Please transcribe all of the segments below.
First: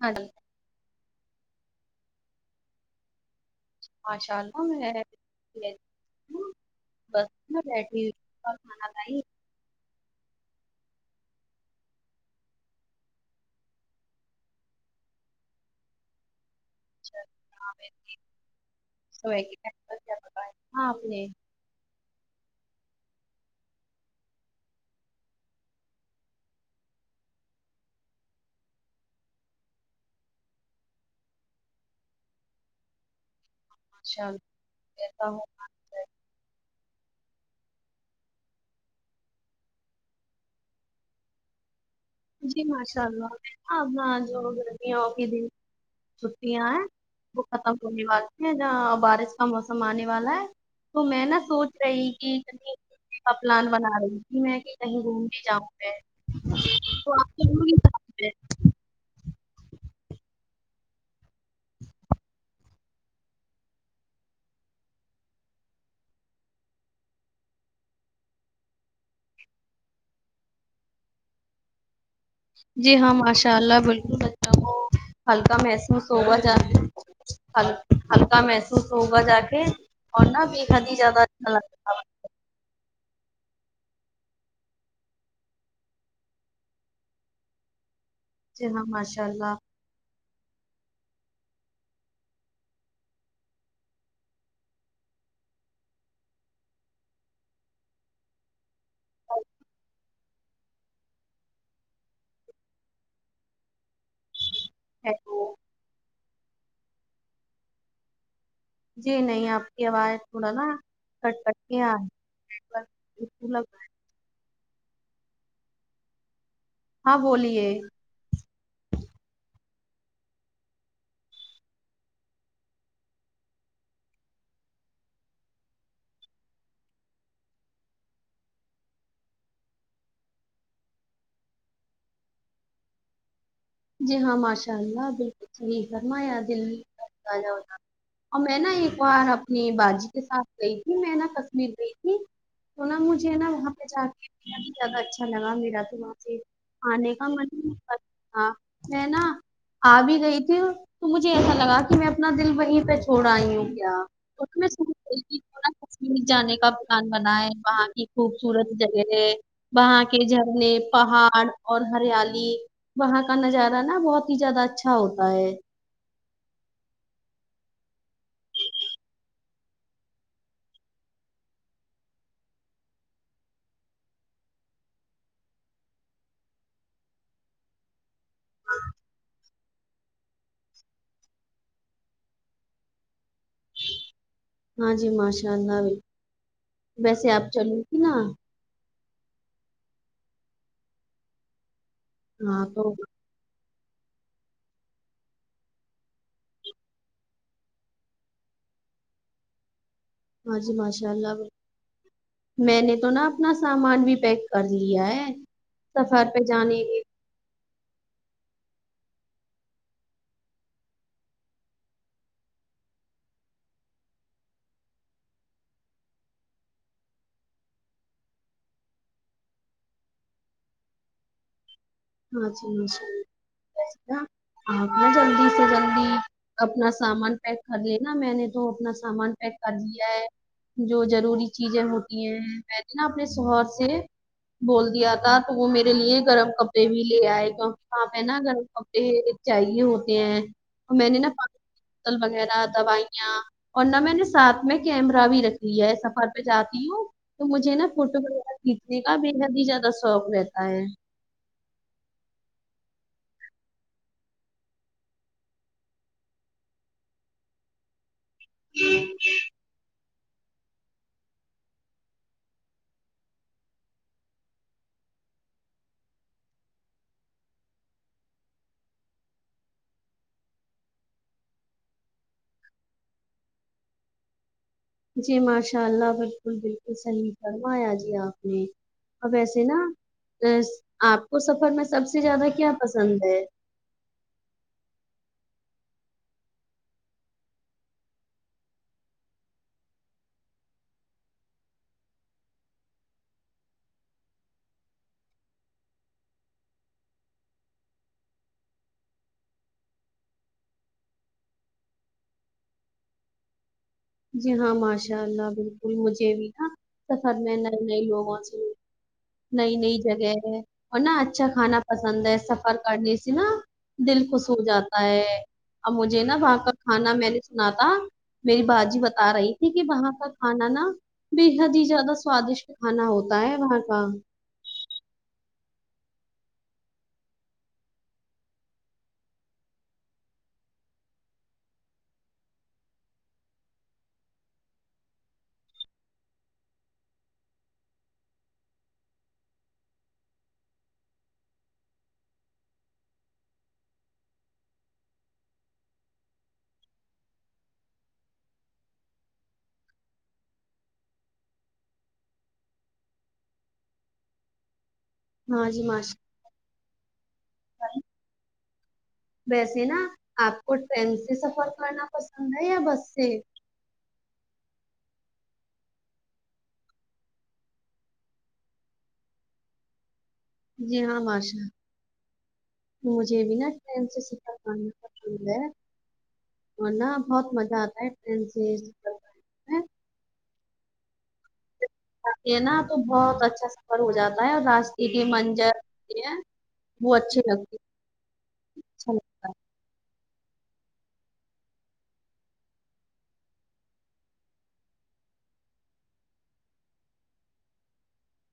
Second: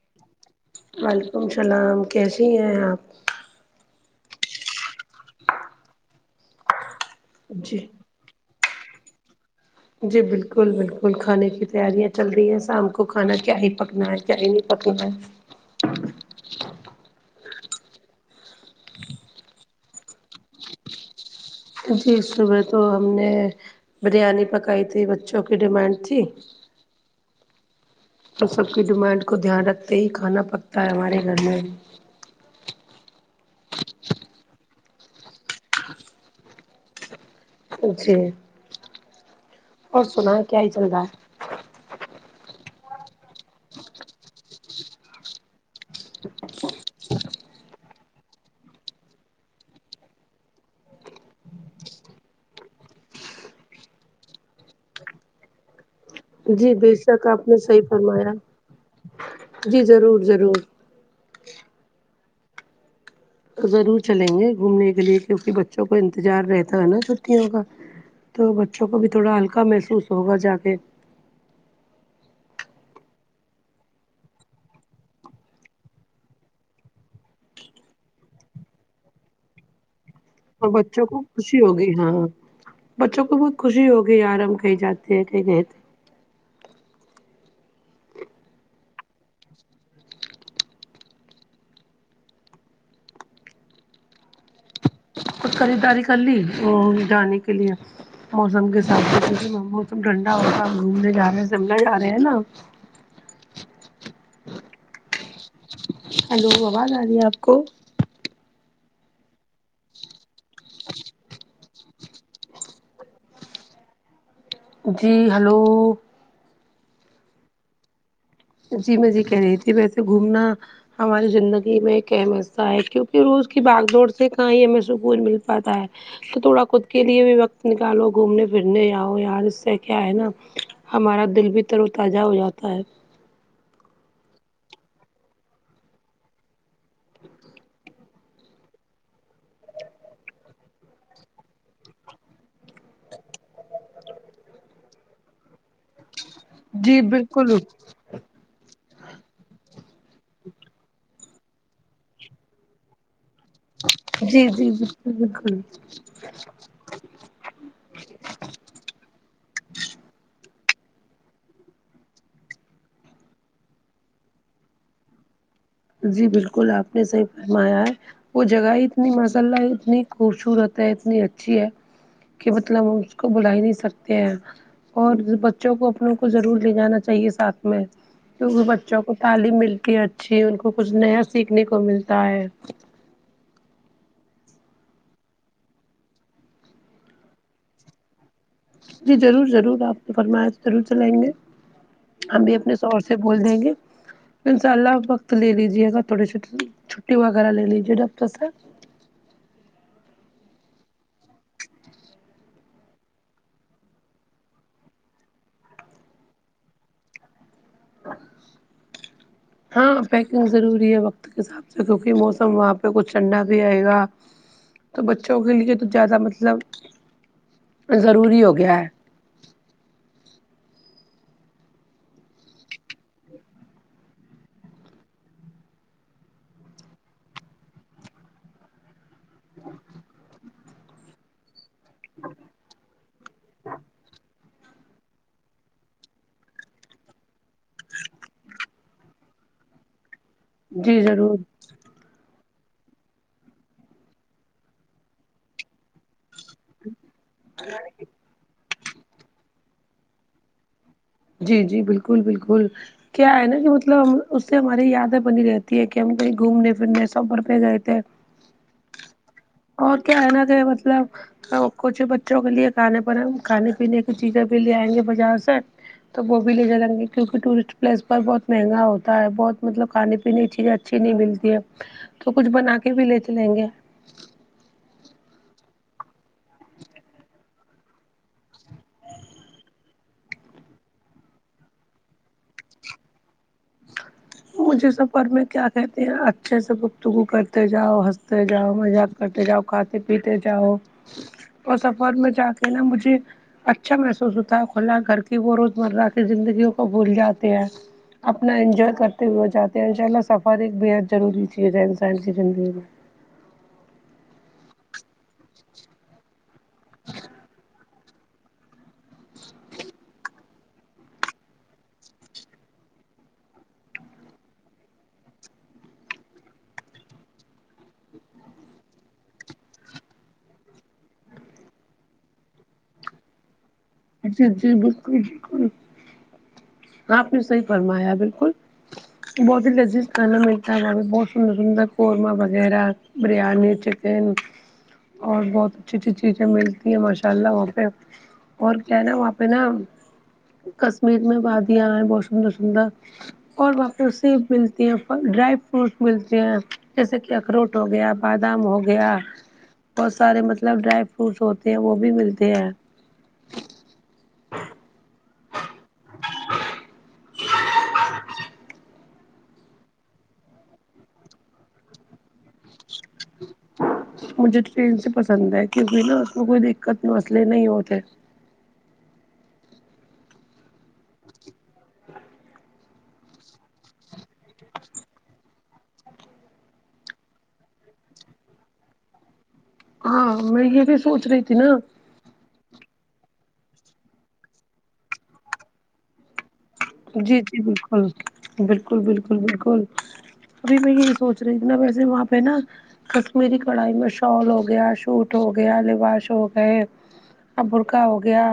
ہاں جی وعلیکم السلام کیسی ہیں آپ ماشاء اللہ میں بس میں جی بیٹھی ہو اور کھانا کھائی جی بالکل بالکل کھانے کی تیاریاں چل رہی ہیں شام کو کھانا کیا ہی پکنا ہے کیا ہی پکنا ہے اں [unintelligible] جی صبح تو ہم نے بریانی پکائی تھی بچوں کی ڈیمانڈ تھی تو سب کی ڈیمانڈ کو دھیان رکھتے ہی کھانا پکتا ہے ہمارے گھر میں اچھا [unintelligible] جی اور سنائیں کیا ہی چل رہا ہے جی ماشاء اللہ ہاں جو گرمیوں کے دن چھٹیاں ہیں وہ ختم ہونے والی ہے یہاں بارش کا موسم آنے والا ہے تو میں نا سوچ رہی کی ا پلان بنا رہی تھی میں کہ کہیں گھومنے جاؤں میں جی بے تو شک آپ نے چلو گی صحیح ساتھ میں فرمایا جی ضرور ضرور ضرور چلیں گے گھومنے کے لیے کیونکہ بچوں کو انتظار رہتا ہے نا چھٹیوں کا تو بچوں کو بھی تھوڑا ہلکا محسوس ہوگا جا کے جی ہاں ماشاء اللہ بالکل بچوں کو ہلکا محسوس ہوگا جاکے ہل ہلکا محسوس ہوگا جا کے اورا بی اور خد ہی بچوں زدہ کو اچھا خوشی لگتا ہوگی [unintelligible] ہاں بچوں کو بہت خوشی ہوگی یار ہم کہیں جاتے ہیں کہیں کہتے ہیں جی ہاں ماشاء اللہ کچھ خریداری کر لی جانے کے لیے موسم کے موسم ٹھنڈا ہوتا گھومنے جا رہے ہیں شملا جا رہے ہیں نا ہیلو ہیلو آواز آ رہی ہے آپ کو جی نہیں آپ کی آواز تھوڑا نا کٹ کٹ کے آ [unintelligible] اس لگا جی ہیلو ہاں بولیے جی میں جی کہہ رہی تھی ویسے گھومنا ہماری زندگی میں ایک اہم حصہ ہے کیونکہ روز کی بھگ دوڑ سے کہیں ہمیں سکون مل پاتا ہے تو تھوڑا خود کے لیے بھی وقت نکالو گھومنے پھرنے آؤ یار اس سے کیا ہے نا ہمارا دل بھی تر و تازہ ہو جاتا ہے جی ہاں ماشاء اللہ بالکل صحیح فرمایا ہی دل اور میں نا ایک بار اپنی باجی کے ساتھ گئی تھی میں نا کشمیر گئی تھی تونا مجھے نا وہاں پہ جا کے بہت ہی زیادہ اچھا لگا میرا تو وہاں سے جی آنے کا من بالکل ہی نہیں کرتا ہاں میں نا آ بھی گئی تھی تو مجھے ایسا لگا کہ میں اپنا دل وہیں پہ چوڑ آئی ہوں کیا جی اس جی بالکل بالکل نا کشمیر جانے کا [unintelligible] مکان بنا ہے وہاں کی خوبصورت جگہ ہے وہاں کے جھرنے پہاڑ اور ہریالی وہاں کا نظارہ نا بہت ہی زیادہ اچھا ہوتا ہے جی بالکل آپ نے صحیح فرمایا ہے وہ جگہ اتنی ماشاء اللہ ہے اتنی خوبصورت ہے اتنی اچھی ہے کہ مطلب ہم اس کو بھولا ہی نہیں سکتے ہیں اور بچوں کو اپنوں کو ضرور لے جانا چاہیے ساتھ میں کیونکہ بچوں کو تعلیم ملتی ہے اچھی ان کو کچھ نیا سیکھنے کو ملتا ہے ہاں جی ماشاء اللہ بالکل ویسے آپ چلی تھی نا جی ضرور ضرور آپ نے فرما ضرور چلائیں گے ہم بھی ہاں اپنے تو شوہر سے بول دیں گے ان شاء اللہ وقت لے لیجیے گا تھوڑی سی چھٹ چھٹی وغیرہ لے لیجیے ڈاکٹر سے ہاں جی ماشاء اللہ بالکل میں نے تو نا اپنا سامان بھی پیک کر لیا ہے سفر پہ جانے گے ہاں پیکنگ ضروری ہے وقت کے حساب سے کیونکہ موسم وہاں پہ کچھ ٹھنڈا بھی آئے گا تو بچوں کے لیے تو زیادہ مطلب ضروری ہو گیا ہے ہاں جی جی آپ نا جلدی سے جلدی اپنا سامان پیک کر لے نا میں نے تو اپنا سامان پیک کر لیا ہے جو ضروری چیزیں ہوتی ہیں ویسے نا اپنے شوہر سے بول دیا تھا تو وہ میرے لیے گرم کپ پ بھی لے آئے کیونکہ وہاں پہ نا گرم کپڑے چاہیے ہوتے ہیں اور جی میں نے نا ضرور پ بوتل وغیرہ دوائیاں اور نہ میں نے ساتھ میں کیمرہ بھی رکھ لیا ہے سفر پے جاتی ہوں تو مجھے نا فوٹو وغیرہ کھینچنے کا بے حد ہی زیادہ شوق رہتا ہے جی جی بالکل بالکل کیا ہے نا کہ مطلب ہم اس سے ہماری یادیں بنی رہتی ہے کہ ہم کہیں گھومنے پھرنے سفر پہ گئے تھے اور کیا ہےنا تھ مطلب اور کچھ بچوں کے لیے کھانے پر ہم کھانے پینے کی چیزیں بھی لے آئیں گے بازار سے تو وہ بھی لے جائیں گے کیونکہ ٹورسٹ پلیس پر بہت مہنگا ہوتا ہے بہت مطلب کھانے پینے چیزیں اچھی نہیں ملتی ہے تو کچھ بنا کے بھی لے چلیں گے جی ماشاء اللہ بالکل بالکل صحیح فرمایا جی آپ نے اور ویسے نا اس آپ کو سفر میں سب سے زیادہ کیا پسند ہے مجھے سفر میں کیا کہتے ہیں اچھے سے گفتگو کرتے جاؤ ہنستے جاؤ مزہ کرتے جاؤ کھاتے پیتے جاؤ اور سفر میں جا کے نا مجھے اچھا محسوس ہوتا ہے کھلا گھر کی وہ روز مرہ کی زندگیوں کو بھول جاتے ہیں اپنا انجوائے کرتے ہوئے جاتے ہیں ان شاء اللہ سفر ایک بےحد ضروری چیز ہے انسان کی زندگی میں جی ہاں ماشاء اللہ بالکل مجھے بھی نا سفر میں نئے نئے لوگوں سے می نئی نئی جگہ ہے اور نا اچھا کھانا پسند ہے سفر کرنے سے نا دل خوش ہو جاتا ہے اب مجھے نا وہاں کا کھانا میں نے سنا تھا میری بھان جی بتا رہی تھی کہ وہاں کا کھانا نا بے حد ہی زیادہ سوادشٹ کھانا ہوتا ہے وہاں کا جی جی بالکل بالکل آپ نے صحیح فرمایا بالکل بہت ہی لذیذ کھانا ملتا ہے وہاں بہت سندر سندر قورمہ وغیرہ بریانی چکن اور بہت اچھی اچھی چیزیں ملتی ہیں ماشاء اللہ وہاں پہ اور کیا ہے نا وہاں پہ نا کشمیر میں وادیاں ہے بہت سندر سندر اور واں پر سیب ملتی ہے پ ڈرائی فروٹس ملتی ہیں جیسے کہ اخروٹ ہو گیا بادام ہو گیا بہت سارے مطلب ڈرائی فروٹس ہوتے ہیں وہ بھی ملتے ہیں ہاں جی ماش [unintelligible] ویسے نا آپ کو ٹرین سے سفر کرنا پسند ہے یا بس سے مجھے ٹرین سے پسند ہے کیونکہ نا اس میں کوئی دقت مسلے نہیں ہوتے جی ہاں ماشا مجھے بھی نا ٹرین سے سفر کرنا پسند ہے اور نا بہت مزہ آتا ہے ٹرین سے کرنے میں ہاں میں یہ بھی سوچ رہی تھی نا آ ہیں نا تو بہت اچھا سفر ہو جاتا ہے اور راستے کی منجر ہے جی جی بالکل بالکل اچھا بالکل لگتا ہے بالکل ابھی میں یہی سوچ رہی تھی ویسے وہاں پہ نا کشمیری کڑھائی میں شال ہوگیا سوٹ ہو گیا لباش ہو گئے برقہ ہو گیا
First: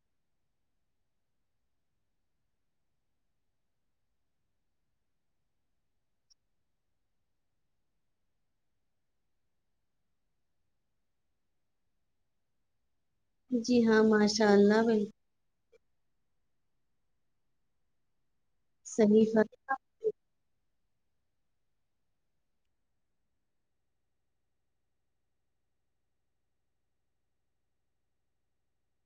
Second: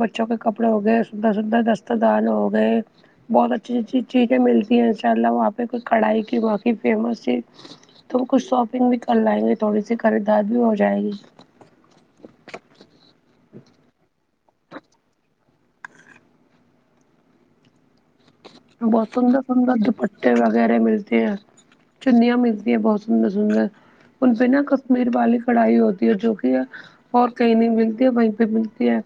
بچوں کے کپڑے ہو گئے سندر سندر دست دان ہو گئے بہت اچھی اچھی چیزیں ملتی ہیں ان شاء اللہ وہاں پہ کوئی کڑھائی کی واں کی فیمس چیز تم کچھ شاپنگ بھی کر لائیں گے تھوڑی سی خریدار بھی ہو جائے گی جی ہاں ماشاء اللہ بال بہت صحیح سندر فرما سندر دوپٹے وغیرہ ملتے ہیں چنیا ملتی ہیں بہت سندر سندر ان سے نا کشمیر والی کڑھائی ہوتی ہے جو کے یہاں اور کہیں نہیں ملتی ہے بیں پے ملتی ہے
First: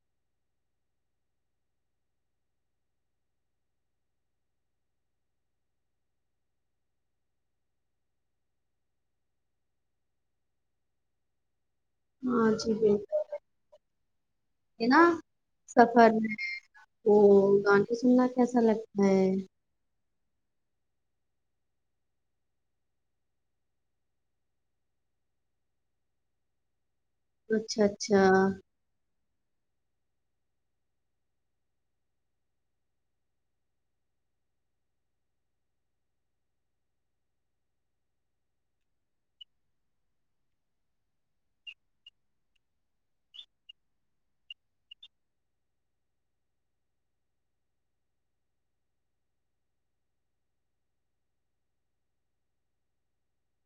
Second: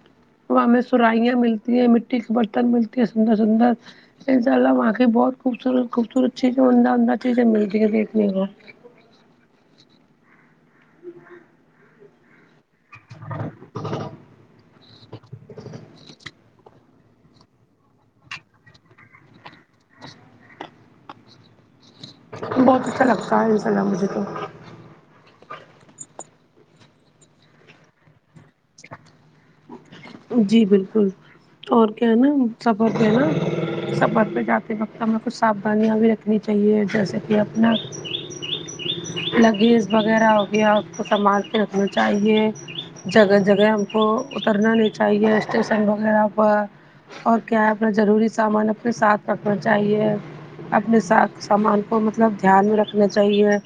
وہاں ہمیں سرائیاں ملتی ہیں مٹی کے برتن ملتے ہے سندر سندر انشاء اللہ وہاقی بہت خوبصورت خوبصورت چیزیں عمدہ عمدہ چیزیں ملتی ہیں دیکھنے کو ہاں جی بالکل یے نا سفر میں او گانے سننا کیسا لگتا ہے بہت اچھا لگتا ہے انشاء اللہ مجھے تو اچھا اچھا جی بالکل اور کیا ہے نا سب اور کیا ہے نا سفر پے جاتے وقت ہمیں کچھ صاف دھانیاں بھی رکھنی چاہیے جیسے کی اپنا لگیز وغیرہ ہو گیا اس کو سنبھال کے رکھنا چاہیے جگہ جگہ ہم کو اترنا نہیں چاہیے اسٹیشن وغیرہ پر اور کیا ہے اپنا ضروری سامان اپنے ساتھ رکھنا چاہیے اپنے ساتھ سامان کو مطلب دھیان میں رکھنا چاہیے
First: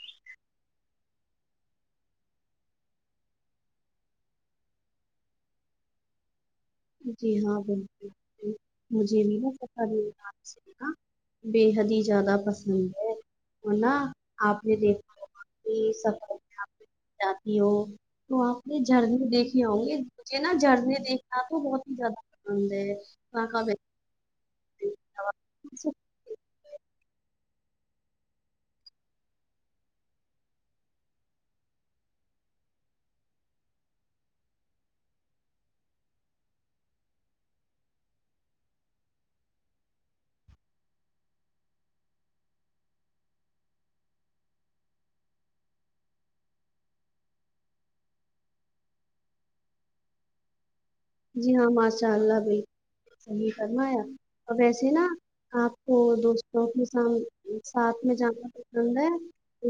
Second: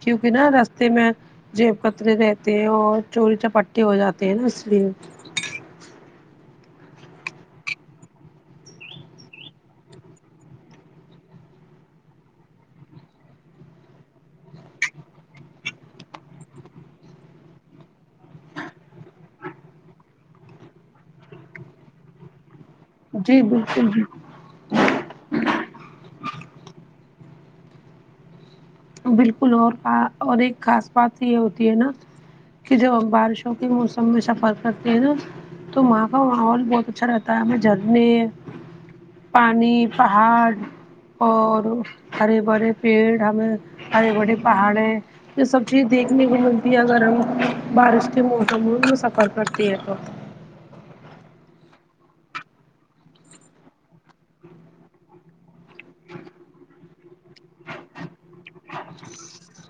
کیونکی نا رستے میں جیب کترے رہتے ہیں اور چوری چپاٹے ہو جاتے ہیں نا اس لیے جی ہاں بالکل مجھے نہیں پتا نہیں تھا سلیقہ بے حد ہی زیادہ پسند ہے اور نے آپ نے دیکھا تو یے سب طریقہ جاتی ہو تو آپ نے جھرنے دیکھے ہوں گے مجھے نا جھرنے دیکھنا کو بہت ہی زیادہ پسند ہے جی وہاں کا بہترین۔ بالکل بھی [inaudible] بالکل اور کہا اور ایک خاص بات یے ہوتی ہے نا کی جب ہم بارشوں کے موسم میں سفر کرتے ہیں نا تو وہاں کا ماحول بہت اچھا رہتا ہے ہمیں جھرنے پانی پہاڑ اور ہرے بھرے پیڑ ہمیں ہرے بھرے پہاڑیں یے سب چیز دیکھنے کو ملتی ہے اگر ہم بارش کے موسم میں تو سفر کرتے ہیں تو جی ہاں ماشاء اللہ بالکل صحیح فرمایا ویسے نا آپ کو دوستوں کے سم ساتھ میں جان نا پسند ہے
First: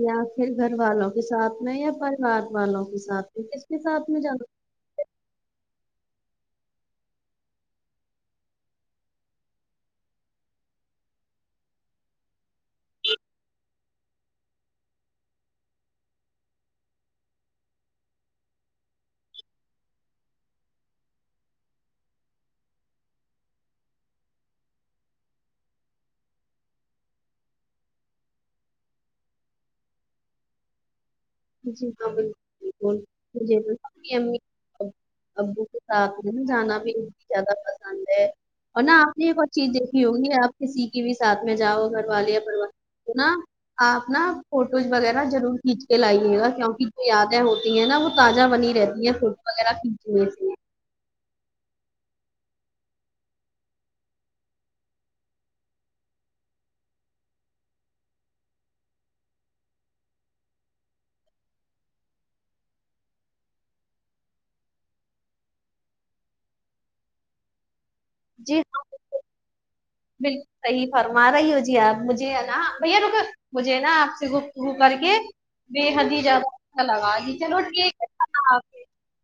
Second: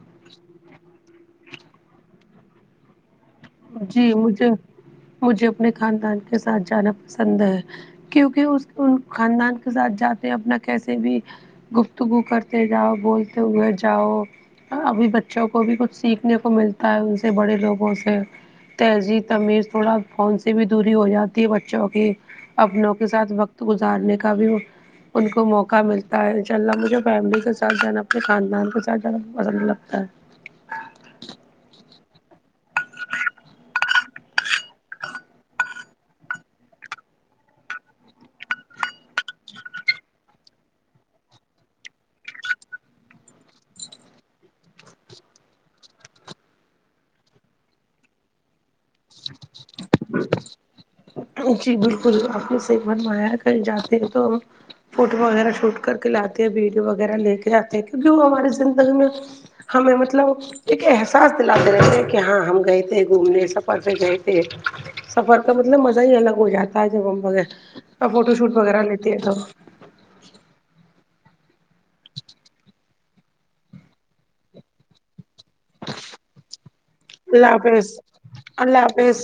یا پھر گھر والوں کے ساتھ میں یا پریوار والوں کے ساتھ میں کس کے جی ساتھ میں جانا مجھے مجھے اپنے خاندان کے ساتھ جانا پسند ہے کیونکی اس ان خاندان کے ساتھ جاتے ہیں اپنا کیسے بھی گفتگو کرتے جاؤ بولتے ہوئے جاؤ ابھی بچوں کو بھی کچھ سیکھنے کو ملتا ہے ان سے بڑے لوگوں سے تہذیب تمیز تھوڑا فون سے بھی دوری ہو جاتی ہے بچوں کی اپنوں کے ساتھ وقت گزارنے کا بھی ان کو موقع ملتا ہے ان شاء اللہ مجھے فیملی کے ساتھ جانا اپنے خاندان کے ساتھ جانا پسند لگتا ہے جی ہاں بالکل بالکل [unintelligible] ابو کےساتھ جانا بھی زیادہ پسند ہے اور نہ آپ نے ایک اور چیز دیکھی ہوگی آپ کسی کی بھی ساتھ میں جاؤ گھر والے یا پریوار تو نا آپ نا فوٹوز وغیرہ ضرور کھینچ کے لایے کیوںکہ جو یادیں ہوتی ہیں نا وہ تازہ بنی رہتی ہیں فوٹو وغیرہ کھینچ جی بالکل آپ نے صحیح فرمایا ہے کہیں جاتے ہیں تو فوٹو وغیرہ شوٹ کر کے لاتے ہیں ویڈیو وغیرہ لے کے آتتے ہیں کیونکہ وہ ہماری زندگی میں ہمیں مطلب ایک احساس دلاتے رہے تھے کہ ہاں ہم گئے تھے گھومنے سفر پے گئے تھے سفر کا مطلب مزہ ہی الگ ہو جاتا ہے جب ہم فوٹو شوٹ جی وغیرہ ہاں لیتے ہیں تو بالکل صحیح فرما رہی ہو جی آپ مجھے نا بھیا روکو مجھے نا آپ سے گپ تگو کر کے بے حد ہی زیادہ اچھا لگا جی چلو ٹھیک ہے آپ بیس